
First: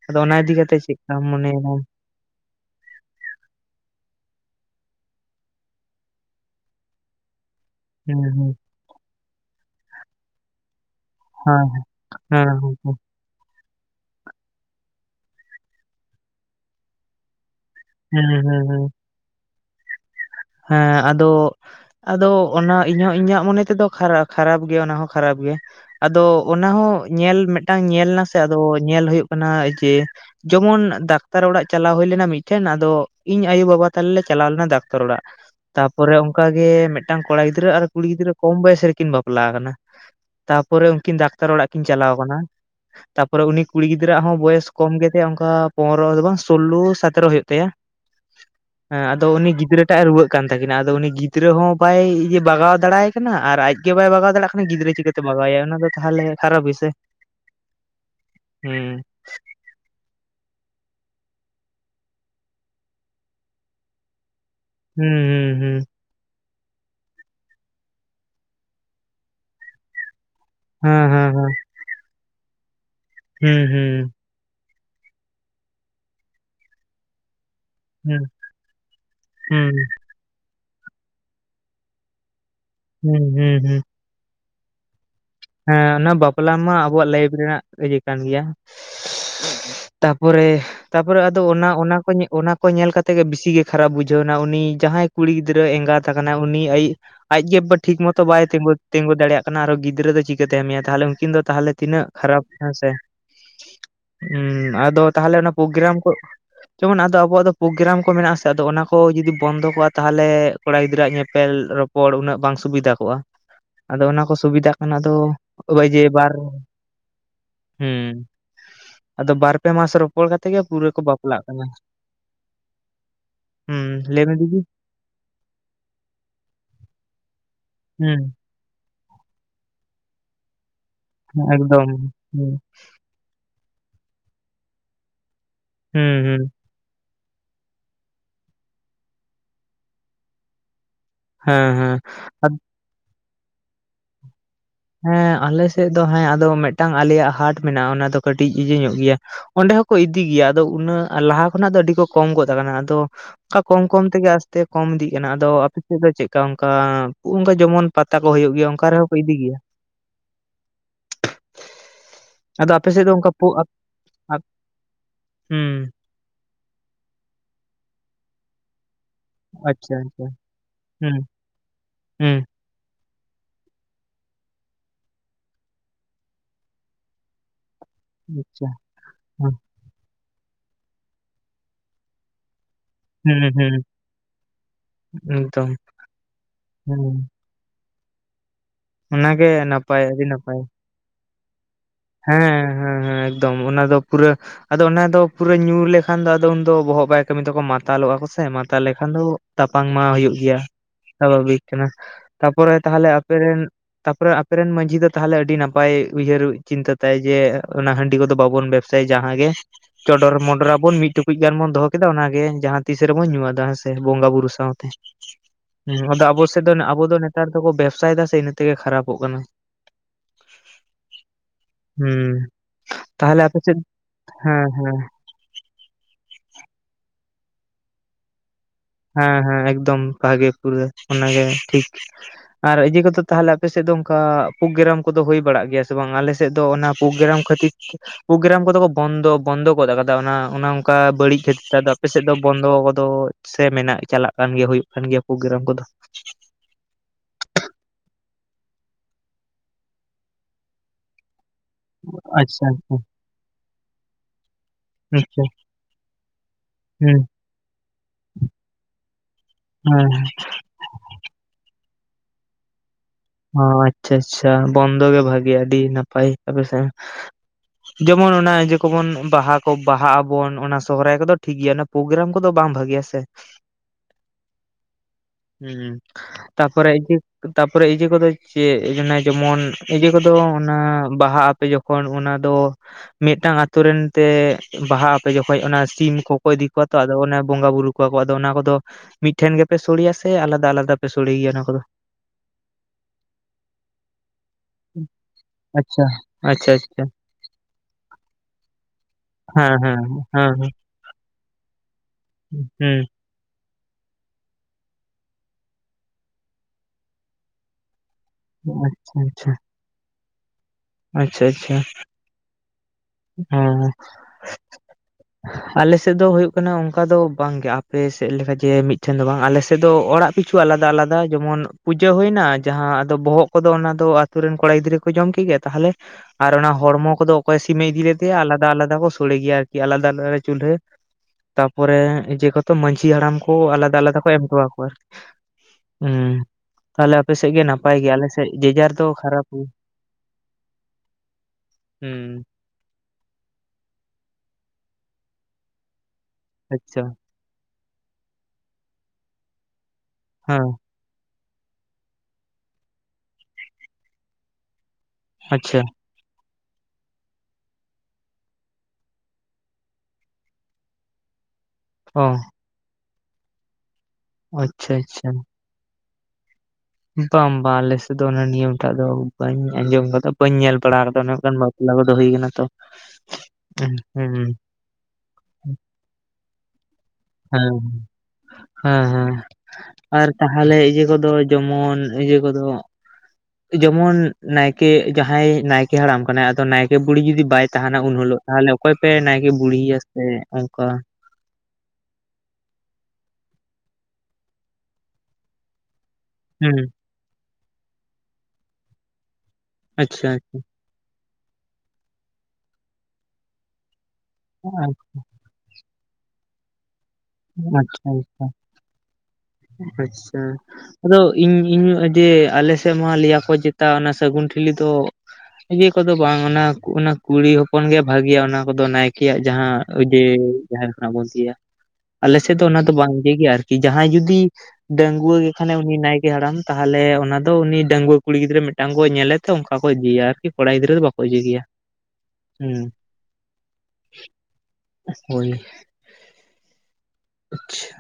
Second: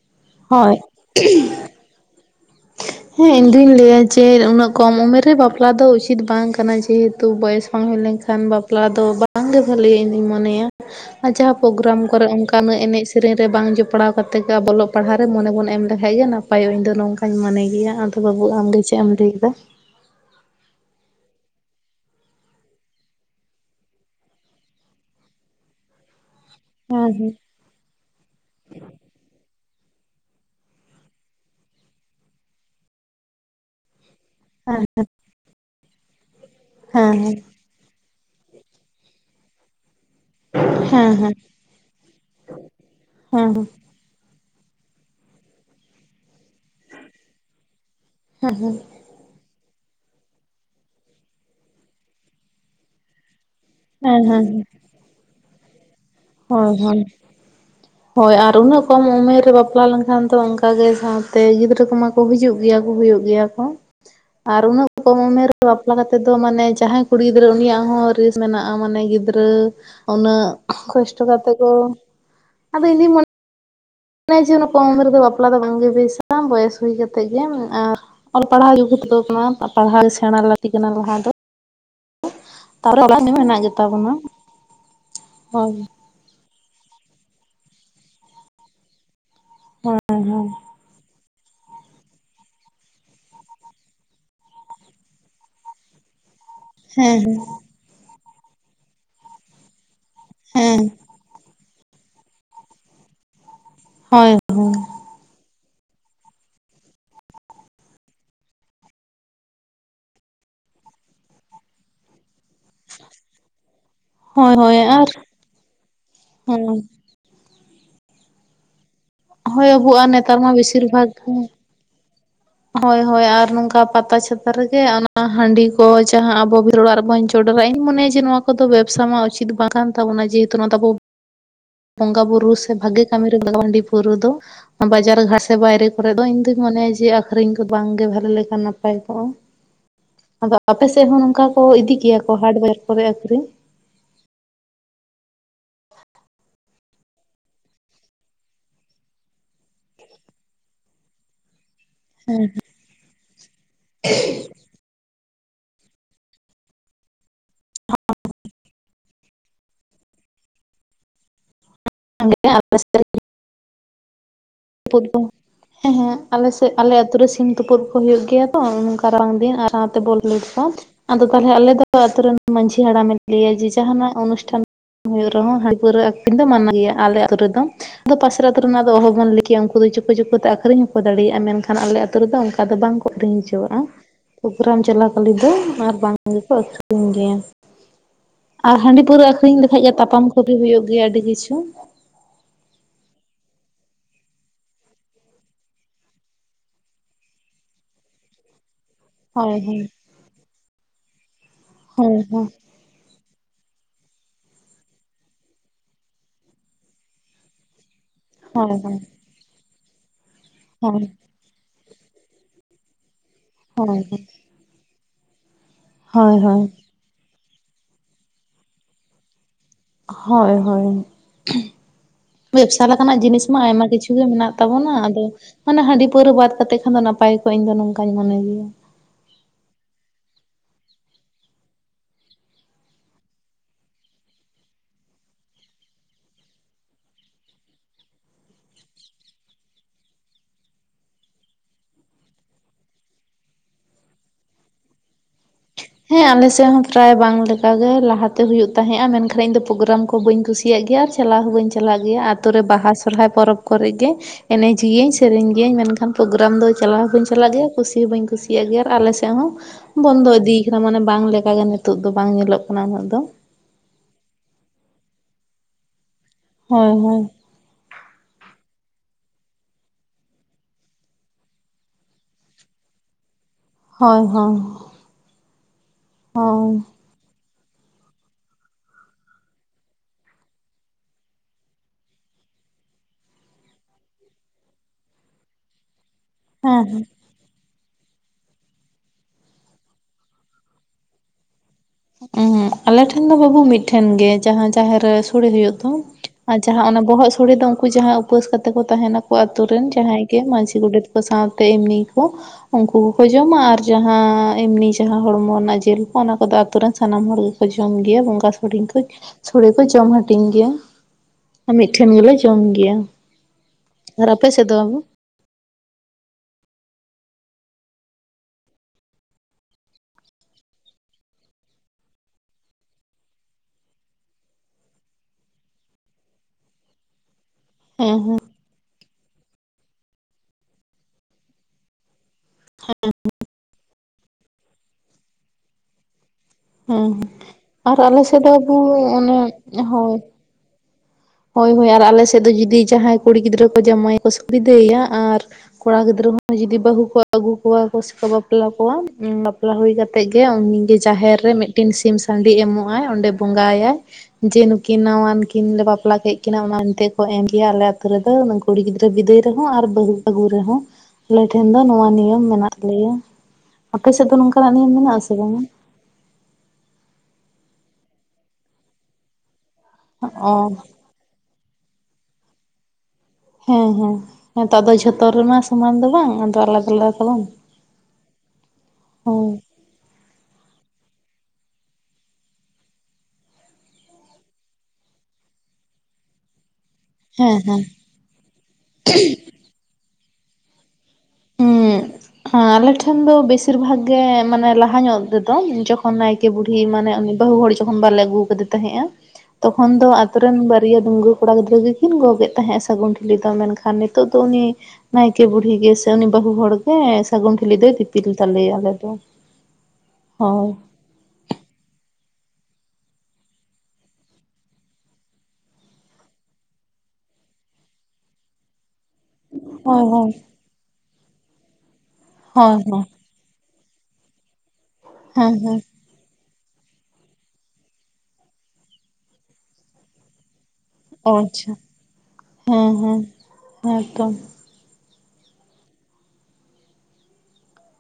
ᱟᱫᱚ ᱚᱱᱟ ᱤᱫᱤ ᱠᱟᱛᱮ ᱦᱳᱭ ᱪᱮᱫ ᱞᱮᱠᱟᱢ ᱢᱚᱱᱮᱭᱟ ᱦᱮᱸ ᱤᱧ ᱫᱩᱧ ᱞᱟᱹᱭᱟ ᱡᱮ ᱩᱱᱟᱹᱜ ᱠᱚᱢ ᱩᱢᱮᱨ ᱨᱮ ᱵᱟᱯᱞᱟ ᱫᱚ ᱩᱪᱤᱛ ᱵᱟᱝ ᱠᱟᱱᱟ ᱡᱮᱦᱮᱛᱩ ᱵᱚᱭᱮᱥ ᱵᱟᱝ ᱦᱩᱭ ᱞᱮᱱᱠᱷᱟᱱ ᱦᱩᱸ ᱵᱟᱯᱞᱟ ᱫᱚ ᱵᱟᱝᱜᱮ ᱵᱷᱟᱹᱞᱮ ᱤᱧᱫᱩᱧ ᱢᱚᱱᱮᱭᱟ ᱟᱨ ᱡᱟᱦᱟᱸ ᱦᱮᱸ ᱯᱨᱳᱜᱨᱟᱢ ᱠᱚᱨᱮ ᱦᱮᱸ ᱦᱮᱸ ᱚᱱᱠᱟᱱᱟᱜ ᱮᱱᱮᱡ ᱥᱮ ᱨᱮᱧ ᱨᱮ ᱵᱟᱝ ᱡᱚᱯᱲᱟᱣ ᱠᱟᱛᱮ ᱜᱮ ᱟᱵ ᱚᱞᱚᱜ ᱯᱟᱲᱦᱟᱜ ᱨᱮ ᱢᱚᱱᱮ ᱵᱚᱱ ᱮᱢ ᱞᱮᱠᱷᱟᱡ ᱜᱮ ᱱᱟᱯᱟᱭᱚᱜᱼᱟ ᱤᱧ ᱫᱚ ᱱᱚᱝᱠᱟᱧ ᱢᱚᱱᱮ ᱜᱮᱭᱟ ᱟᱫᱚ ᱦᱮᱸ ᱵᱟᱹᱵᱩ ᱟᱢᱫᱚ ᱦᱮᱸ ᱪᱮ ᱮᱢ ᱞᱟᱹᱭ ᱠᱮᱫᱟ ᱦᱮᱸ ᱟᱫᱚ ᱟᱫᱚ ᱚᱱᱟ ᱤᱧ ᱦᱚᱸ ᱤᱧᱟᱹᱜ ᱢᱚᱱᱮ ᱛᱮᱫᱚ ᱠᱷᱟᱨᱟ ᱠᱷᱟᱨᱟᱯ ᱜᱮ ᱚᱱᱟ ᱦᱚᱸ ᱠᱷᱟᱨᱟᱯ ᱜᱮ ᱟᱫᱚ ᱚᱱᱟ ᱦᱚᱸ ᱦᱮᱸ ᱧᱮᱞ ᱢᱤᱫᱴᱟᱝ ᱧᱮᱞ ᱮᱱᱟ ᱥᱮ ᱟᱫᱚ ᱧᱮᱞ ᱦᱩᱭᱩᱜ ᱠᱟᱱᱟ ᱡᱮ ᱡᱮᱢᱚᱱ ᱰᱟᱠᱛᱟᱨ ᱚᱲᱟᱜ ᱪᱟᱞᱟᱣ ᱦᱳᱭᱞᱮᱱᱟ ᱢᱤᱴᱷᱮᱱ ᱟᱫᱚ ᱤᱧ ᱟᱭᱩ ᱵᱟᱵᱟ ᱛᱟᱞᱮ ᱞᱮ ᱪᱟᱞᱟᱣ ᱞᱮᱱᱟ ᱰᱟᱠᱛᱟᱨ ᱦᱮᱸ ᱚᱲᱟᱜ ᱛᱟᱨᱯᱚᱨᱮ ᱚᱱᱠᱟᱜᱮ ᱦᱮᱸ ᱢᱮᱴᱟᱱ ᱠᱚᱲᱟ ᱜᱤᱫᱽᱨᱟᱹ ᱟᱨ ᱠᱩᱲᱤ ᱜᱤᱫᱽᱨᱟᱹ ᱠᱚᱢ ᱵᱚᱭᱮᱥ ᱨᱮᱠᱤᱱ ᱵᱟᱯᱞᱟ ᱠᱟᱱᱟ ᱛᱟᱯᱚᱨᱮ ᱦᱮᱸ ᱩᱱᱠᱤᱱ ᱦᱮᱸ ᱦᱮᱸ ᱰᱟᱠᱛᱟᱨ ᱚᱲᱟᱜ ᱠᱤᱱ ᱪᱟᱞᱟᱣ ᱠᱟᱱᱟ ᱛᱟᱯᱚᱨᱮ ᱦᱮᱸ ᱩᱱᱤ ᱠᱩᱲᱤ ᱜᱤ ᱜᱤᱫᱽᱨᱟᱹᱜ ᱦᱚᱸ ᱵᱚᱭᱮᱥ ᱠᱚᱢ ᱜᱮᱛᱟᱭᱟ ᱚᱱᱠᱟ ᱯᱚᱱᱮᱨᱚ ᱫᱚ ᱵᱟᱝ ᱥᱳᱞᱞᱳ ᱥᱟᱛᱮᱨᱚ ᱦᱳᱭᱳᱜ ᱛᱟᱭᱟ ᱦᱮᱸ ᱟᱫᱚ ᱩᱱᱤ ᱜᱤᱫᱽᱨᱟᱹ ᱴᱟᱜ ᱮ ᱨᱩᱣᱟᱹᱜ ᱠᱟᱱ ᱛᱟᱹᱠᱤᱱᱟ ᱟᱫᱚ ᱩᱱᱤ ᱜᱤᱫᱽᱨᱟᱹ ᱦᱚᱸ ᱵᱟᱭ ᱤᱭᱟᱹ ᱵᱟᱜᱟᱣ ᱫᱟᱲᱟᱭ ᱠᱟᱱᱟ ᱟᱨ ᱟᱡ ᱜᱮ ᱵᱟᱭ ᱦᱮᱸ ᱦᱮᱸ ᱵᱟᱜᱟᱣ ᱦᱮᱸ ᱫᱟᱲᱟᱜ ᱠᱟᱱᱟ ᱜᱤᱫᱽᱨᱟᱹ ᱪᱤᱠᱟᱹᱛᱮ ᱵᱟᱜᱟᱣᱮᱭᱟ ᱚᱱᱟ ᱫᱚ ᱛᱟᱦᱚᱞᱮ ᱠᱷᱟᱨᱟᱯ ᱦᱚᱭ ᱜᱮᱥᱮ ᱦᱚᱭ ᱦᱚᱭ ᱟᱨ ᱩᱱᱟᱹᱜ ᱦᱩᱸ ᱠᱚᱢ ᱩᱢᱮᱨ ᱨᱮ ᱵᱟᱯ ᱵᱟᱯᱞᱟ ᱞᱮᱱᱠᱷᱟᱱ ᱛᱚ ᱚᱱᱠᱟᱜ ᱜᱮ ᱥᱟᱶᱛᱮ ᱜᱤᱫᱽᱨᱟᱹ ᱠᱚᱢᱟ ᱠᱚ ᱦᱤᱡᱩᱜ ᱜᱮᱭᱟ ᱠᱚ ᱦᱩᱭᱩᱜ ᱜᱮᱭᱟ ᱠᱚ ᱟᱨ ᱩᱱᱟᱹᱜ ᱠᱚ ᱦᱩᱸ ᱠᱚᱢ ᱩᱢᱮᱨ ᱦᱩᱸ ᱨᱮ ᱦᱩᱸ ᱵᱟᱯᱞᱟ ᱠᱟᱛᱮ ᱛᱮᱫᱚ ᱢᱟᱱᱮ ᱡᱟᱦᱟᱸᱭ ᱠᱩᱲᱤ ᱜᱤᱫᱽᱨᱟᱹ ᱩᱱᱤᱭᱟᱜ ᱦᱚᱸ ᱨᱟ. ᱥ ᱢᱮᱱᱟᱜᱼᱟ ᱢᱟᱱᱮ ᱜᱤᱫᱽᱨᱟᱹ ᱩᱱᱟᱹᱜ ᱦᱮᱸ ᱠᱚᱥᱴᱚ ᱠᱟᱛᱮ ᱠᱚ ᱟᱫᱚ ᱤᱧᱫᱩᱧ ᱢᱚᱱᱮ ᱦᱩᱸ ᱦᱩᱸ ᱚᱱᱮ ᱡᱮ ᱩᱱᱟᱜ ᱠᱚᱢ ᱩᱢᱮᱨ ᱨᱮᱫᱚ ᱵᱟᱯᱞᱟ [unintelligible] ᱥᱟᱱᱟᱢ ᱵᱚᱭᱮᱥ ᱦᱩᱭ ᱠᱟᱛᱮ ᱜᱮ ᱮᱸ ᱚᱞ ᱯᱟᱲᱦᱟᱣ ᱡᱩᱜᱩᱛ ᱫᱚ ᱠᱟᱱᱟ ᱦᱩᱸ ᱦᱩᱸ ᱯᱟᱲᱦᱟᱣ ᱥᱮᱬᱟ ᱞᱟᱹᱛᱤ ᱠᱟᱱᱟ ᱞᱟᱦᱟ ᱫᱚ ᱛᱟᱨᱮ ᱚᱱᱟ ᱦᱩᱸ [inaudible] ᱜᱢᱮᱱᱟᱜ ᱦᱩᱸ ᱦᱩᱸ ᱜᱮᱛᱟ ᱵᱚᱱᱟ ᱦᱮᱸ ᱚᱱᱟ ᱵᱟᱯᱞᱟ ᱢᱟ ᱟᱵᱚᱣᱟᱜ ᱞᱟᱭᱤᱯᱷ ᱨᱮᱱᱟᱜ ᱤᱭᱟ. ‌ ᱠᱟᱱ ᱜᱮᱭᱟ ᱦᱳᱭ ᱦᱳᱭ ᱛᱟᱯᱚᱨᱮ ᱛᱟᱯᱚᱨᱮ ᱟᱫᱚ ᱚᱱᱟ ᱚᱱᱟ ᱠᱚ ᱚᱱᱟ ᱠᱚ ᱧᱮᱞ ᱠᱟᱛᱮ ᱜᱮ ᱵᱤᱥᱤ ᱜᱮ ᱠᱷᱟᱨᱟᱯ ᱵᱩᱡᱷᱟᱹᱣ ᱮᱱᱟ ᱩᱱᱤ ᱡᱟᱦᱟᱸᱭ ᱠᱩᱲᱤ ᱜᱤᱫᱽᱨᱟᱹ ᱮᱸᱜᱟᱛ ᱛᱟᱠᱟᱱᱟ ᱩᱱᱤ ᱟᱭᱤᱜ ᱦᱮᱸ ᱟᱡᱜᱮ ᱴᱷᱤᱠ ᱢᱚᱛᱚ ᱵᱟᱭ ᱛᱮᱜᱳ ᱛᱮᱜᱳ ᱫᱟᱲᱮᱭᱟᱜ ᱠᱟᱱᱟ ᱟᱨᱚ ᱜᱤᱫᱽᱨᱟᱹ ᱫᱚ ᱪᱤᱠᱟᱹᱛᱮ ᱦᱮᱸ ᱦᱮᱢᱮᱭᱟ ᱛᱟᱦᱚᱞᱮ ᱩᱱᱠᱤᱱ ᱫᱚ ᱛᱟᱦᱚᱞᱮ ᱛᱤᱱᱟᱹᱜ ᱠᱷᱟᱨᱟᱯ ᱦᱮᱸ ᱥᱮ ᱦᱳᱭ ᱦᱳᱭ ᱦᱩᱸ ᱟᱫᱚ ᱛᱟᱦᱚᱞᱮ ᱚᱱᱟ ᱯᱨᱳᱜᱨᱟᱢ ᱠᱚ ᱡᱮᱢᱚᱱ ᱟᱫᱚ ᱟᱵᱚᱣᱟᱜ ᱫᱚ ᱯᱨᱳᱜᱨᱟᱢ ᱠᱚ ᱢᱮᱱᱟᱜᱼᱟ ᱥᱮ ᱟᱫᱚ ᱚᱱᱟ ᱠᱚ ᱡᱩᱫᱤ ᱵᱚᱱᱫᱚ ᱠᱚᱜᱼᱟ ᱛᱟᱦᱚᱞᱮ ᱠᱚᱲᱟ ᱜᱤᱫᱽᱨᱟᱹᱣᱟᱜ ᱧᱮᱯᱮᱞ ᱨᱚ ᱯᱚᱲ ᱩᱱᱟᱹᱜ ᱵᱟᱝ ᱥᱩᱵᱤᱫᱷᱟ ᱠᱚᱜᱼᱟ ᱟᱫᱚ ᱚᱱᱟ ᱠᱚ ᱦᱳᱭ ᱥᱩᱵᱤᱫᱷᱟ ᱦᱳᱭ ᱠᱟᱱᱟ ᱟᱨ ᱛᱚᱵᱮ ᱦᱚᱜ ᱡᱮ ᱵᱟᱨ ᱦᱳᱭ ᱦᱩᱸ ᱟᱫᱚ ᱵᱟᱨ ᱯᱮ ᱦᱳᱭ ᱢᱟᱥ ᱟᱵᱚᱣᱟᱜ ᱨᱚᱯᱚᱲ ᱱᱮᱛᱟᱨ ᱠᱟᱛᱮ ᱢᱟ ᱜᱮ ᱵᱮᱥᱤᱨ ᱯᱩᱨᱟᱹ ᱠᱚ ᱵᱷᱟᱜᱽ ᱵᱟᱯᱞᱟᱜ ᱦᱮᱸ ᱠᱟᱱᱟ ᱦᱳᱭ ᱦᱳᱭ ᱟᱨ ᱱᱚᱝᱠᱟ ᱦᱩᱸ ᱯᱟᱛᱟ ᱞᱟᱹᱭ ᱢᱮ ᱪᱷᱟᱛᱟ ᱫᱤᱫᱤ ᱨᱮᱜᱮ ᱚᱱᱟ ᱦᱟᱸᱰᱤ ᱠᱚ ᱡᱟᱦᱟᱸ ᱟᱵᱚ ᱵᱷᱤᱲ ᱚᱲᱟᱜ ᱨᱮᱵᱚᱱ ᱪᱚ ᱪᱚᱰᱚᱨᱟ ᱤᱧ ᱢᱚᱱᱮᱭᱟ ᱡᱮ ᱦᱩᱸ ᱱᱚᱣᱟ ᱠᱚᱫᱚ ᱵᱮᱵᱽᱥᱟ ᱢᱟ ᱩᱪᱤᱛ ᱵᱟᱝ ᱠᱟᱱ ᱛᱟᱵᱚᱱᱟ ᱡᱮᱦᱮᱛᱩ ᱱᱚᱣᱟ ᱫᱚ ᱟᱵᱚ ᱟᱰᱤ ᱵᱚᱸᱜᱟ ᱵᱩᱨᱩ ᱥᱮ ᱵᱷᱟᱜᱮ ᱠᱟ. ᱢᱤ ᱨᱮ ᱞᱟᱜᱟᱜᱼᱟ ᱦᱟᱺᱰᱤ ᱯᱟᱹᱣᱨᱟ. ᱫᱚ ᱵᱟᱡᱟᱨ ᱜᱷᱟᱴᱥ ᱥᱮ ᱵᱟᱭᱨᱮ ᱠᱚᱨᱮ ᱦᱩᱸ ᱫᱚ ᱤᱧ ᱦᱩᱸ ᱫᱩᱧ ᱢᱚᱱᱮᱭᱟ ᱡᱮ ᱟᱠᱠᱷᱨᱤᱧ ᱠᱚ ᱵᱟᱝᱜᱮ ᱵᱷᱟᱞᱮ ᱞᱮᱠᱟᱱ ᱱᱟᱯᱟᱭ ᱠᱚᱜᱼᱟ ᱟᱯᱮ ᱥᱮᱫ ᱦᱚᱸ ᱚᱝᱠᱟ ᱠᱚ ᱦᱮᱸ ᱦᱮᱸ ᱤᱫᱤ ᱜᱮᱭᱟ ᱠᱚ ᱟᱫ ᱦᱟᱴ ᱵᱟᱨ ᱠᱚᱨᱮ ᱟᱠᱠᱷᱤᱨᱤᱧ ᱦᱮᱸ ᱟᱞᱮᱥᱮᱫ ᱫᱚ ᱦᱮᱸ ᱟᱫᱚ ᱢᱤᱫᱴᱟᱝ ᱟᱞᱮᱭᱟᱜ ᱦᱟᱴ ᱢᱮᱱᱟᱜᱼᱟ ᱚᱱᱟ ᱫᱚ ᱠᱟᱹᱴᱤᱡ ᱤᱭᱟ. ᱧᱚᱜ ᱜᱮᱭᱟ ᱚᱸᱰᱮ ᱦᱚᱸᱠᱚ ᱤᱫᱤ ᱜᱮᱭᱟ ᱟᱫᱚ ᱩᱱᱟᱹᱜ ᱞᱟᱦᱟ ᱠᱷᱚᱱᱟᱜ ᱫᱚ ᱟᱹᱰᱤ ᱠᱚ ᱠᱚᱢ ᱜᱚᱫ ᱠᱟᱱᱟ ᱟᱫᱚ ᱚᱝᱠᱟ ᱠᱚᱢ ᱠᱚᱢ ᱛᱮᱜᱮ ᱟᱥᱛᱮ ᱠᱚᱢ ᱤᱫᱤᱜ ᱠᱟᱱᱟ ᱟᱫᱚ ᱟᱯᱮᱥᱮᱫ ᱫᱚ ᱪᱮᱫᱠᱟ ᱚᱱᱠᱟ ᱚᱱᱠᱟ ᱡᱮᱢᱚᱱ ᱯᱟᱛᱟ ᱠᱚ ᱦᱳᱭᱳᱜ ᱜᱮᱭᱟ ᱚᱱᱠᱟ ᱨᱮᱦᱚᱸ ᱠᱚ ᱤᱫᱤ ᱜᱮᱭᱟ ᱟᱫᱚ ᱟᱞᱮ ᱟᱯᱮ ᱥᱮᱫ ᱫᱚ ᱚᱱᱠᱟ ᱯᱳ ᱠᱟ. ᱰᱷᱩᱢ ᱦᱩᱸ ᱦᱮᱸ ᱦᱮᱸ ᱟᱞᱮ ᱥᱮᱫ ᱟᱞᱮ ᱟ. ᱛᱩ ᱨᱮ ᱥᱤᱢ ᱛᱳᱯᱳᱫ ᱠᱚ ᱦᱳᱭᱳᱜ ᱜᱮᱭᱟ ᱛᱚ ᱨᱟᱵᱟᱝ ᱫᱤᱱ ᱟᱨᱦᱚ ᱟᱪᱪᱷᱟ ᱟᱪᱪᱷᱟ ᱱᱚᱛᱮ [unintelligible] ᱦᱩᱸ ᱟᱫᱚ ᱛᱟᱞᱦᱮ ᱟᱞᱮ ᱫᱚ ᱟᱛᱩ ᱨᱮᱱ ᱦᱩᱸ ᱢᱟᱡᱷᱤ ᱦᱟᱲᱟᱢ ᱮ ᱞᱟᱹᱭᱟ ᱡᱮ ᱡᱟᱦᱟᱱᱟᱜ ᱚᱱᱩᱥᱴᱷᱟᱱ ᱦᱩᱭᱩᱜ ᱨᱮᱦᱚᱸ ᱦᱟᱸᱰᱤ ᱯᱟᱹᱣᱨᱟᱹ ᱟᱠᱠᱷᱨᱤᱧ ᱫᱚ ᱢᱟᱱᱟ ᱜᱮᱭᱟ ᱟᱞᱮ ᱟᱛᱳ ᱨᱮᱫᱚ ᱟᱫᱚ ᱯᱟᱥᱮᱨ ᱟᱛᱳ ᱟᱪᱪᱷᱟ ᱨᱮᱱᱟᱜ ᱫᱚ ᱚᱦᱚᱵᱚᱱ ᱞᱟ. ᱭ ᱦᱩᱸ ᱠᱮᱭᱟ ᱩᱱᱠᱩ ᱫᱚ ᱪᱳᱠᱳ ᱪᱳᱠᱳ ᱛᱮ ᱟᱠᱠᱷᱨᱤᱧ ᱦᱚᱸᱠᱚ ᱫᱟᱲᱮᱭᱟᱜᱼᱟ ᱢᱮᱱᱠᱷᱟᱱ ᱟᱞᱮ ᱟᱛᱳ ᱨᱮᱫᱚ ᱚᱱᱠᱟ ᱫᱚ ᱵᱟᱝ ᱟᱠᱷᱨᱤᱧ ᱦᱩᱸ ᱦᱩᱸ ᱦᱚᱪᱚᱣᱟᱜᱼᱟ ᱯᱨᱳᱜᱨᱟᱢ ᱪᱚᱞᱚ ᱠᱟᱞᱤ ᱫᱚ ᱮᱠᱫᱚᱢ ᱟᱨ ᱵᱟᱝ ᱜᱮᱠᱚ ᱟᱠᱷᱨᱤᱧ ᱦᱩᱸ ᱜᱮᱭᱟ ᱟᱨ ᱦᱟᱸᱰᱤ ᱯᱟᱹᱣᱨᱟᱹ ᱚᱱᱟᱜᱮ ᱟᱠᱷᱨᱤᱧ ᱞᱮᱠᱷᱟᱡ ᱜᱮ ᱱᱟᱯᱟᱭ ᱛᱟᱯᱟᱢ ᱟᱹᱰᱤ ᱠᱩ ᱱᱟᱯᱟᱭ ᱦᱩᱭᱩᱜ ᱜᱮᱭᱟ ᱟᱹᱰᱤ ᱠᱤᱪᱷᱩ ᱦᱮᱸ ᱦᱮᱸ ᱦᱮᱸ ᱮᱠᱫᱚᱢ ᱚᱱᱟ ᱫᱚ ᱯᱩᱨᱟᱹ ᱟᱫᱚ ᱚᱱᱟ ᱫᱚ ᱯᱩᱨᱟᱹ ᱧᱩ ᱞᱮᱠᱷᱟᱱ ᱫᱚ ᱟᱫᱚ ᱩᱱᱫᱚ ᱵᱚᱦᱚᱜ ᱵᱟᱭ ᱠᱟᱹᱢᱤ ᱛᱟᱠᱚ ᱢᱟᱛᱟᱞᱚᱜᱼᱟ ᱠᱚ ᱥᱮ ᱢᱟᱛ ᱛᱟᱦᱞᱮ ᱠᱷᱟᱱ ᱫᱚ ᱦᱳᱭ ᱦᱳᱭ ᱛᱟᱯᱟᱢ ᱢᱟ ᱦᱩᱭᱩᱜ ᱜᱮᱭᱟ ᱥᱟᱵᱷᱟᱵᱤᱠ ᱠᱟᱱᱟ ᱦᱳᱭ ᱦᱳᱭ ᱛᱟᱯᱚᱨᱮ ᱛᱟᱦᱚᱞᱮ ᱟᱯᱮ ᱨᱮᱱ ᱛᱟᱯᱚᱨᱮ ᱟᱯᱮᱨᱮᱱ ᱢᱟᱹᱡᱷᱤ ᱫᱚ ᱛᱟᱦᱚᱞᱮ ᱟᱹᱰᱤ ᱱᱟᱯᱟᱭ ᱩᱭᱦᱟᱹᱨ ᱪᱤᱱᱛᱟᱹ ᱛᱟᱭ ᱡᱮ ᱚᱱᱟ ᱦᱟᱸᱰᱤ ᱠᱚᱫᱚ ᱵᱟᱵᱚᱱ ᱦᱳᱭ ᱦᱳᱭ ᱵᱮᱵᱥᱟᱭᱟ ᱡᱟᱦᱟᱸ ᱜᱮ ᱪᱚᱰᱚᱨ ᱢᱚᱰᱚᱨ ᱟᱵᱚᱱ ᱦᱳᱭ ᱢᱤᱫᱴᱩ ᱠᱩᱡ ᱜᱟᱱ ᱵᱚᱱ ᱫᱚᱦᱚ ᱠᱮᱫᱟ ᱚᱱᱟᱜᱮ ᱡᱟᱦᱟᱸ ᱛᱤᱥ ᱨᱮᱵᱚᱱ ᱧᱩᱣᱟᱫᱟ ᱦᱮᱸᱥᱮ ᱦᱳᱭ ᱦᱳᱭ ᱵᱚᱸᱜᱟ ᱵᱩᱨᱩ ᱥᱟᱶᱛᱮ ᱦᱮᱸ ᱟᱫᱚ ᱦᱳᱭ ᱟᱵᱚ ᱥᱮᱫ ᱦᱳᱭ ᱫᱚ ᱟᱵᱚ ᱫᱚ ᱱᱮᱛᱟᱨ ᱫᱚᱠᱚ ᱵᱮᱵᱥᱟᱭᱫᱟ ᱥᱮ ᱤᱱᱟᱹ ᱛᱮᱜᱮ ᱠᱷᱟᱨᱟᱯᱚᱜ ᱠᱟᱱᱟ ᱦᱳᱭ ᱦᱳᱭ ᱦᱩᱸ ᱵᱮᱵᱽᱥᱟ ᱞᱮᱠᱟᱱᱟᱜ ᱛᱟᱦᱚᱞᱮ ᱡᱤᱱᱤᱥ ᱟᱯᱮ ᱢᱟ ᱥᱮᱫ ᱟᱭᱢᱟ ᱠᱤᱪᱷᱩ ᱜᱮ ᱢᱮᱱᱟᱜ ᱦᱮᱸ ᱛᱟᱵᱚᱱᱟ ᱟᱫᱚ ᱢᱟᱱᱮ ᱦᱟᱺᱰᱤ ᱯᱟᱹᱣᱨᱟᱹ ᱵᱟᱫᱽ ᱠᱟᱛᱮ ᱠᱷᱟᱱ ᱫᱚ ᱱᱟᱯᱟᱭ ᱠᱚᱜ ᱤᱧ ᱫᱚᱧ ᱱᱚᱝᱠᱟᱧ ᱢᱚᱱᱮ ᱜᱮᱭᱟ ᱦᱮᱸ ᱦᱮᱸ ᱮᱠᱫᱚᱢ ᱵᱷᱟᱜᱮ ᱯᱩᱨᱟᱹ ᱚᱱᱟᱜᱮ ᱴᱷᱤᱠ ᱟᱨ ᱤᱭᱟᱹ ᱠᱚᱫᱚ ᱛᱟᱦᱚᱞᱮ ᱟᱯᱮ ᱥᱮᱫ ᱫᱚ ᱚᱱᱠᱟ ᱯᱳᱜᱨᱟᱢ ᱠᱚᱫᱚ ᱦᱩᱭ ᱵᱟᱲᱟᱜ ᱜᱮᱭᱟ ᱥᱮ ᱵᱟᱝ ᱟᱞᱮ ᱥᱮᱫ ᱥᱮᱫ ᱫᱚ ᱚᱱᱟ ᱯᱨᱳᱜᱨᱟᱢ ᱠᱷᱟᱹᱛᱤᱨ ᱛᱮ ᱯᱨᱳᱜᱨᱟᱢ ᱠᱚᱫᱚ ᱠᱚ ᱵᱚᱱᱫᱚ ᱵᱚᱱᱫᱚ ᱜᱚᱫ ᱠᱟᱫᱟ ᱚᱱᱟ ᱚᱱᱟ ᱚᱱᱠᱟ ᱵᱟᱹᱲᱤᱡ ᱠᱷᱟᱹᱛᱤᱨ ᱛᱮ ᱟᱫᱚ ᱟᱯᱮ ᱥᱮᱫ ᱫᱚ ᱵᱚᱱᱫᱚ ᱠᱚᱫᱚ ᱥᱮ ᱢᱮᱱᱟᱜ ᱪᱟᱞᱟᱜ ᱠᱟᱱ ᱜᱮᱭᱟ ᱦᱩᱭᱩᱜ ᱠᱟᱱ ᱜᱮᱭᱟ ᱯᱨᱳᱜᱨᱟᱢ ᱠᱚᱫᱚ ᱦᱮᱸ ᱟᱞᱮᱥᱮᱫ ᱦᱚᱸ ᱯᱨᱟᱭ ᱵᱟᱝ ᱞᱮᱠᱟᱜ ᱜᱮ ᱞᱟᱦᱟᱛᱮ ᱦᱩᱭᱩᱜ ᱛᱟᱦᱮᱸᱜᱼᱟ ᱢᱮᱱᱠᱷᱟᱱ ᱤᱧ ᱫᱚ ᱯᱨᱳᱜᱨᱟᱢ ᱠᱚ ᱵᱟᱹᱧ ᱠᱩᱥᱤᱭᱟᱜᱼᱟ ᱠᱩᱥᱤᱭᱟᱜ ᱜᱮᱭᱟ ᱟᱨ ᱪᱟᱞᱟᱣ ᱦᱚᱸ ᱵᱟᱹᱧ ᱪᱟᱞᱟᱜ ᱜᱮᱭᱟ ᱟᱹᱛᱩ ᱨᱮ ᱟᱪᱪᱷᱟ ᱵᱟᱦᱟ ᱟᱪᱪᱷᱟ ᱥᱚᱨᱦᱟᱭ ᱯᱚᱨᱚᱵᱽ ᱠᱚᱨᱮ ᱜᱮ ᱮᱱᱮᱡᱽ ᱜᱤᱭᱟᱹᱧ ᱟᱪᱪᱷᱟ ᱥᱮᱨᱮᱧ ᱜᱤᱭᱟᱹᱧ ᱢᱮᱱᱠᱷᱟᱱ ᱯᱨᱳᱜᱨᱟᱢ ᱫᱚ ᱪᱟᱞᱟᱣ ᱦᱚᱸ ᱵᱟᱹᱧ ᱦᱩᱸ ᱪᱟᱞᱟᱜ ᱜᱮᱭᱟ ᱠᱩᱥᱤ ᱦᱚᱸ ᱵᱟᱹᱧ ᱠᱩᱥᱤᱭᱟᱜ ᱜᱮᱭᱟ ᱟᱨ ᱟᱞᱮ ᱥᱮᱫ ᱦᱚᱸ ᱦᱮᱸ ᱫᱚ ᱤᱫᱤᱭ ᱠᱟᱱᱟ ᱢᱟᱱᱮ ᱵᱟᱝ ᱞᱮᱠᱟ ᱜᱮ ᱱᱤᱛᱚᱜ ᱫᱚ ᱵᱟᱝ ᱧᱮᱞᱚᱜ ᱠᱟᱱᱟ ᱩᱱᱟᱹᱜ ᱫᱚ ᱚ ᱟᱪᱪᱷᱟ ᱟᱪᱪᱷᱟ ᱵᱚᱱᱫᱚ ᱜᱮ ᱵᱷᱟᱹᱜᱤᱭᱟ ᱟᱹᱰᱤ ᱱᱟᱯᱟᱭ ᱟᱯᱮ ᱥᱮᱱ ᱦᱳᱭ ᱦᱳᱭ ᱡᱮᱢᱚᱱ ᱚᱱᱟ ᱤᱡᱟ ᱠᱚᱵᱚᱱ ᱵᱟᱦᱟ ᱠᱚ ᱵᱟᱦᱟᱜ ᱟᱵᱚᱱ ᱚᱱᱟ ᱥᱚᱦᱨᱟᱭ ᱠᱚᱫᱚ ᱴᱷᱤᱠ ᱜᱮᱭᱟ ᱚᱱᱟ ᱯᱨᱳᱜᱨᱟᱢ ᱠᱚᱫᱚ ᱵᱟᱝ ᱵᱷᱟᱹᱜᱮᱭᱟ ᱥᱮ ᱦᱳᱭ ᱦᱳᱭ ᱦᱩᱸ ᱦᱳᱭ ᱛᱟᱯᱚᱨᱮ ᱤᱡᱟ ᱛᱟᱯᱚᱨᱮ ᱤᱡᱟ ᱠᱚᱫᱚ ᱪᱮᱫ ᱡᱮᱢᱚᱱ ᱤᱭᱟᱹ ᱠᱚᱫᱚ ᱚᱱᱟ ᱵᱟᱦᱟᱜ ᱟᱯᱮ ᱡᱚᱠᱷᱚᱱ ᱚᱱᱟ ᱫᱚ ᱢᱤᱫᱴᱟᱝ ᱟᱹᱛᱩᱨᱮᱱ ᱛᱮ ᱵᱟᱦᱟᱜ ᱟᱯᱮ ᱡᱚᱠᱷᱚᱱ ᱚᱱᱟ ᱥᱤᱢ ᱠᱚᱠᱚ ᱤᱫᱤ ᱦᱮᱸ ᱠᱚᱣᱟ ᱛᱚ ᱦᱮᱸ ᱟᱫᱚ ᱚᱱᱮ ᱵᱚᱸᱜᱟ ᱵᱩᱨᱩ ᱠᱚ ᱟᱫᱚ ᱚᱱᱟ ᱠᱚᱫᱚ ᱢᱤᱫᱴᱷᱮᱱ ᱜᱮᱯᱮ ᱥᱚᱲᱮᱭᱟ ᱥᱮ ᱟᱞᱟᱫᱟ ᱟᱞᱟᱫᱟ ᱯᱮ ᱥᱚᱲᱮ ᱜᱮᱭᱟ ᱚᱱᱟ ᱠᱚᱫᱚ ᱩ ᱟᱞᱮ ᱴᱷᱮᱱ ᱫᱚ ᱵᱟᱹᱵᱩ ᱢᱤᱫᱴᱷᱮᱱ ᱜᱮ ᱡᱟᱦᱟᱸ ᱡᱟᱦᱮᱨ ᱨᱮ ᱥᱚᱲᱮ ᱦᱩᱭᱩᱜ ᱫᱚ ᱟᱪᱪᱷᱟ ᱟᱨ ᱟᱪᱪᱷᱟ ᱡᱟᱦᱟᱸ ᱚᱱᱟ ᱟᱪᱪᱷᱟ ᱵᱚᱦᱚᱜ ᱥᱚᱲᱮ ᱫᱚ ᱩᱱᱠᱩ ᱡᱟᱦᱟᱸ ᱩᱯᱟᱹᱥ ᱠᱟᱛᱮ ᱠᱚ ᱛᱟᱦᱮᱱᱟ ᱟᱠᱚ ᱟᱹᱛᱩ ᱦᱮᱸ ᱨᱮᱱ ᱦᱮᱸ ᱡᱟᱦᱟᱸᱭ ᱜᱮ ᱦᱮᱸ ᱢᱟᱹᱡᱷᱤ ᱜᱚᱰᱮᱛᱠᱚ ᱥᱟᱶᱛᱮ ᱮᱢᱱᱤ ᱠᱚ ᱩᱱᱠᱩ ᱦᱮᱸ ᱠᱚ ᱡᱚᱢᱟ ᱟᱨ ᱡᱟᱦᱟᱸ ᱮᱢᱱᱤ ᱡᱟᱦᱟᱸ ᱦᱚᱲᱢᱚ ᱨᱮᱱᱟᱜ ᱡᱮᱞ ᱠᱚ ᱚᱱᱟ ᱠᱚᱫᱚ ᱟ ᱟᱹᱛᱩ ᱨᱮᱱ ᱥᱟᱱᱟᱢ ᱦᱚᱲ ᱜᱮᱠᱚ ᱡᱚᱢ ᱜᱮᱭᱟ ᱵᱚᱸᱜᱟ ᱦᱩᱸ ᱟᱪᱪᱷᱟ ᱟᱪᱪᱷᱟ ᱥᱚᱲᱮ ᱠᱚ ᱡᱚᱢ ᱦᱟᱹᱴᱤᱧ ᱜᱮᱭᱟ ᱟᱪᱪᱷᱟ ᱟᱨ ᱟᱪᱪᱷᱟ ᱢᱤᱫᱴᱷᱮᱱ ᱜᱮᱞᱮ ᱡᱚᱢ ᱜᱮᱭᱟ ᱦᱮᱸ ᱟᱨ ᱟᱯᱮ ᱥᱮᱫ ᱫᱚ ᱵᱟᱹᱵᱩ ᱟᱞᱮᱥᱮᱫ ᱫᱚ ᱦᱩᱭᱩᱜ ᱠᱟᱱᱟ ᱚᱱᱠᱟ ᱫᱚ ᱵᱟᱝᱜᱮ ᱟᱯᱮᱮᱥᱮᱫ ᱞᱮᱠᱟ ᱡᱮ ᱢᱤᱫᱴᱷᱮᱱ ᱫᱚ ᱵᱟᱝ ᱟᱞᱮᱥᱮᱫ ᱫᱚ ᱚᱲᱟᱜ ᱠᱤᱪᱷᱩ ᱟᱞᱟᱫᱟ ᱟᱞᱟᱫᱟ ᱡᱮᱢᱚᱱ ᱯᱩᱡᱟᱹ ᱦᱩᱭᱱᱟ ᱡᱟᱦᱟᱸ ᱟᱫᱚ ᱵᱚᱦᱚᱜ ᱠᱚᱫᱚ ᱚᱱᱟ ᱫᱚ ᱟᱹᱛᱩ ᱨᱤᱱ ᱠᱚᱲᱟ ᱜᱤᱫᱽᱨᱟᱹ ᱠᱚ ᱡᱚᱢ ᱴᱷᱤᱠ ᱜᱮᱭᱟ ᱛᱟᱦᱚᱞᱮ ᱟᱨ ᱚᱱᱟ ᱦᱚᱲᱢᱚ ᱠᱚᱫᱚ ᱚᱠᱚᱭ ᱥᱤᱢᱮ ᱤᱫᱤ ᱦᱮᱸ ᱞᱮᱫᱭᱟ ᱦᱮᱸ ᱟᱞᱟᱫᱟ ᱟᱞᱟᱫᱟ ᱠᱚ ᱥᱚᱲᱮ ᱜᱮᱭᱟ ᱟᱨᱠᱤ ᱟᱞᱟᱫᱟ ᱟᱞᱟᱫᱟ ᱪᱩᱞᱦᱟᱹ ᱛᱟᱯᱚᱨᱮ ᱡᱮ ᱠᱚᱛᱚ ᱢᱟᱺᱡᱷᱤ ᱦᱟᱲᱟᱢ ᱠᱚ ᱟᱞᱟᱫᱟ ᱟᱞᱟᱫᱟ ᱠᱚ ᱮᱢ ᱦᱚᱴᱚᱣᱟᱠᱚᱣᱟ ᱦᱮᱸ ᱦᱮᱸ ᱛᱟᱦᱞᱮ ᱟᱯᱮ ᱦᱮᱸ ᱥᱮᱫ ᱜᱮ ᱱᱟᱯᱟᱭ ᱟᱨ ᱜᱮᱭᱟ ᱟᱞᱮ ᱥᱮᱫ ᱫᱚ ᱵᱟᱹᱵᱩ ᱡᱮᱡᱷᱟᱨ ᱫᱚ ᱚᱱᱮ ᱠᱷᱟᱨᱟᱯ ᱜᱮ ᱦᱳᱭ ᱦᱳᱭ ᱦᱳᱭ ᱟᱨ ᱟᱞᱮ ᱥᱮᱫ ᱦᱩᱸ ᱫᱚ ᱡᱩᱫᱤ ᱡᱟᱦᱟᱸᱭ ᱠᱩᱲᱤ ᱜᱤᱫᱽᱨᱟᱹ ᱠᱚ ᱡᱟᱶᱟᱭᱮᱭᱟ ᱠᱚ ᱥᱮ ᱵᱤᱫᱟᱹᱭ ᱮᱭᱟ ᱟᱨ ᱠᱚᱲᱟ ᱜᱤᱫᱽᱨᱟᱹ ᱦᱚᱸ ᱡᱩᱫᱤ ᱵᱟᱹᱦᱩ ᱟᱪᱪᱷᱟ ᱠᱚ ᱟᱹᱜᱩ ᱠᱚᱣᱟ ᱠᱚ ᱥᱮᱠᱚ ᱵᱟᱯᱞᱟ ᱠᱚᱣᱟ ᱵᱟᱯᱞᱟ ᱦᱩᱭ ᱠᱟᱛᱮ ᱜᱮ ᱦᱮᱸ ᱩᱱᱤᱜᱮ ᱡᱟᱦᱮᱨ ᱨᱮ ᱢᱤᱫᱴᱤᱱ ᱥᱤᱢ ᱥᱟᱺᱰᱤ ᱮᱢᱚᱜ ᱟᱭ ᱚᱸᱰᱮ ᱵᱚᱸᱜᱟᱭᱟᱭ ᱡᱮ ᱠᱤ ᱱᱟᱣᱟᱱ ᱟᱪᱪᱷᱟ ᱠᱤᱱᱞᱮ ᱵᱟᱯ ᱵᱟᱯᱞᱟ ᱠᱮᱫ ᱠᱤᱱᱟ ᱚᱱᱟ ᱢᱮᱱᱛᱮ ᱠᱚ ᱮᱢ ᱜᱮᱭᱟ ᱟᱞᱮ ᱟᱹᱛᱩ ᱨᱮᱫᱚ ᱠᱩᱲᱤ ᱜᱤᱫᱽᱨᱟᱹ ᱵᱤᱫᱟᱹᱭ ᱨᱮᱦᱚᱸ ᱟᱨ ᱵᱟᱹᱦᱩ ᱟᱹᱜᱩ ᱨᱮᱦᱚᱸ ᱟᱞᱮ ᱴᱷᱮᱱ ᱫᱚ ᱱᱚᱣᱟ ᱚ ᱱᱤᱭᱟᱹᱢ ᱢᱮᱱᱟᱜ ᱞᱮᱭᱟ ᱟᱯᱮ ᱥᱮᱫ ᱫᱚ ᱱᱚᱝᱠᱟᱱᱟᱜ ᱱᱤᱭᱟᱹᱢ ᱟᱪᱪᱷᱟ ᱢᱮᱱᱟᱜ ᱟᱪᱪᱷᱟ ᱟᱥᱮ ᱵᱟᱝᱟ ᱵᱟᱝ ᱵᱟ ᱟᱞᱮᱮᱥᱮᱫ ᱫᱚ ᱱᱤᱭᱟᱹᱢᱴᱟᱜ ᱫᱚ ᱵᱟᱹᱧ ᱟᱸᱡᱚᱢ ᱟᱠᱟᱫᱟ ᱚ ᱵᱟᱹᱧ ᱧᱮᱞ ᱵᱟᱲᱟ ᱟᱠᱟᱫᱟ ᱩᱱᱟᱹᱜᱟᱱ ᱞᱟᱹᱜᱩ ᱫᱚ ᱦᱩᱭ ᱠᱟᱱᱟ ᱛᱚ ᱦᱮᱸ ᱦᱮᱸ ᱱᱤᱛᱚᱜ ᱫᱚ ᱡᱷᱚᱛᱚ ᱨᱮᱢᱟ ᱥᱚᱢᱟᱱ ᱫᱚ ᱵᱟᱝ ᱟᱫᱚ ᱟᱞᱟᱜᱽᱼᱟᱞᱟᱜᱽ ᱦᱮᱸ ᱦᱮᱸᱻᱦᱮᱸ ᱦᱳᱭ ᱟᱨ ᱛᱟᱦᱞᱮ ᱤᱭᱟᱹ ᱠᱚᱫᱚ ᱡᱮᱢᱚᱱ ᱤᱭᱟ. ᱠᱚᱫᱚ ᱡᱮᱢᱚᱱ ᱱᱟᱭᱠᱮ ᱡᱟᱦᱟᱸᱭ ᱱᱟᱭᱠᱮ ᱦᱟᱲᱟᱢ ᱠᱟᱱᱟᱭ ᱟᱫᱚ ᱱᱟᱭ ᱱᱟᱭᱠᱮ ᱵᱩᱲᱦᱤ ᱡᱩᱫᱤ ᱦᱮᱸ ᱵᱟᱭ ᱦᱮᱸ ᱛᱟᱦᱮᱱᱟ ᱩᱱ ᱦᱤᱞᱚᱜ ᱛᱟᱦᱞᱮ ᱚᱠᱚᱭ ᱯᱮ ᱱᱟᱭᱠᱮ ᱵᱩᱲᱦᱤᱭᱟ ᱥᱮ ᱚᱱᱠᱟ ᱦᱮᱸ ᱦᱮᱸ ᱟᱞᱮ ᱴᱷᱮᱱ ᱫᱚ ᱵᱮᱥᱤᱨ ᱵᱷᱟᱜᱽ ᱜᱮ ᱢᱟᱱᱮ ᱞᱟᱦᱟ ᱧᱚᱜ ᱛᱮᱫᱚ ᱡᱚᱠᱷᱚᱱ ᱱᱟᱭᱠᱮ ᱵᱩᱲᱦᱤ ᱦᱩᱸ ᱢᱟᱱᱮ ᱩᱱᱤ ᱵᱟᱹᱦᱩ ᱦᱚᱲ ᱡᱚᱠᱷᱚᱱ ᱵᱟᱞᱮ ᱟᱹᱜᱩ ᱟᱠᱟᱫᱮ ᱛᱟᱦᱮᱸᱜᱼᱟ ᱛᱚᱠᱷᱚᱱ ᱫᱚ ᱟᱪᱪᱷᱟ ᱟᱹᱛᱩ ᱨᱮᱱ ᱟᱪᱪᱷᱟ ᱤᱭᱟᱹ ᱰᱟᱹᱝᱜᱩᱣᱟᱹ ᱠᱚᱲᱟ ᱜᱤᱫᱽᱨᱟᱹ ᱜᱮᱠᱤᱱ ᱜᱚᱜ ᱮ ᱛᱟᱦᱮᱸᱫ ᱥᱟᱹᱜᱩᱱ ᱴᱷᱤᱞᱤ ᱫᱚ ᱢᱮᱱᱠᱷᱟᱱ ᱱᱤᱛᱚᱜ ᱫᱚ ᱩᱱᱤ ᱱᱟᱭᱠᱮ ᱮᱠᱮ ᱵᱩᱲᱦᱤ ᱜᱮᱥᱮ ᱩᱱᱤ ᱵᱟᱹᱦᱩ ᱦᱚᱲ ᱜᱮ ᱥᱟᱹᱜᱩᱱ ᱴᱷᱤᱞᱤ ᱫᱚᱭ ᱟᱪᱪᱷᱟ ᱫᱤᱯᱤᱞ ᱟᱪᱪᱷᱟ ᱛᱟᱞᱮᱭᱟ ᱟᱞᱮ ᱫᱚ ᱟᱪᱪᱷᱟ ᱦᱳᱭ ᱟᱫᱚ ᱤᱧ ᱤᱧ ᱡᱮ ᱟᱞᱮ ᱥᱮᱫ ᱢᱟ ᱞᱟᱹᱭᱟᱠᱚ ᱪᱮᱛᱟ ᱚᱱᱟ ᱥᱟᱹᱜᱩᱱ ᱴᱷᱤᱞᱤ ᱫᱚ ᱤᱭᱟᱹ ᱠᱚᱫᱚ ᱵᱟᱝ ᱚᱱᱟ ᱚᱱᱟ ᱠᱩᱲᱤ ᱦᱚᱯᱚᱱ ᱜᱮ ᱵᱷᱟᱜᱤᱭᱟ ᱚᱱᱟ ᱠᱚᱫᱚ ᱱᱟᱭᱠ ᱠᱮᱭᱟᱜ ᱡᱟᱦᱟᱸ ᱢᱮ ᱦᱳᱭ ᱦᱳᱭ ᱡᱟᱦᱮᱨ ᱛᱷᱟᱱ ᱵᱚᱱ ᱤᱫᱤᱭᱟ ᱭᱟ ᱟᱞᱮ ᱮᱥᱮᱫ ᱫᱚ ᱦᱳᱭ ᱚᱱᱟ ᱫᱚ ᱦᱳᱭ ᱵᱟᱝ ᱴᱷᱤᱠᱜᱮᱭᱟ ᱟᱨᱠᱤ ᱡᱟᱦᱟᱸᱭ ᱡᱩᱫᱤ ᱰᱟᱺᱜᱩᱣᱟᱹᱜ ᱜᱮ ᱦᱮᱸ ᱠᱷᱟᱱᱮ ᱦᱮᱸ ᱩᱱᱤ ᱱᱟᱭᱠᱮ ᱦᱟᱲᱟᱢ ᱛᱟᱦᱚᱞᱮ ᱚᱱᱟ ᱫᱚ ᱩᱱᱤ ᱰᱟᱺᱜᱩᱣᱟᱹ ᱠᱩᱲᱤ ᱜᱤᱫᱽᱨᱟᱹ ᱢᱤᱫᱴᱟᱝ ᱠᱚ ᱧᱮᱞᱮ ᱛᱮ ᱚᱱᱠᱟ ᱠᱚ ᱤᱫᱤᱭᱟ ᱟᱨᱠᱤ ᱠᱚᱲᱟ ᱜᱤᱫᱽᱨᱟᱹ ᱫᱚ ᱵᱟᱠᱚ ᱚ ᱤᱫᱤ ᱜᱮᱭᱟ ᱟᱪᱪᱷᱟ ᱦᱩᱸ ᱦᱮᱸ ᱦᱮᱸ ᱦᱮᱸ ᱛᱚᱢ ᱦᱳᱭ ᱟᱪᱪᱷᱟ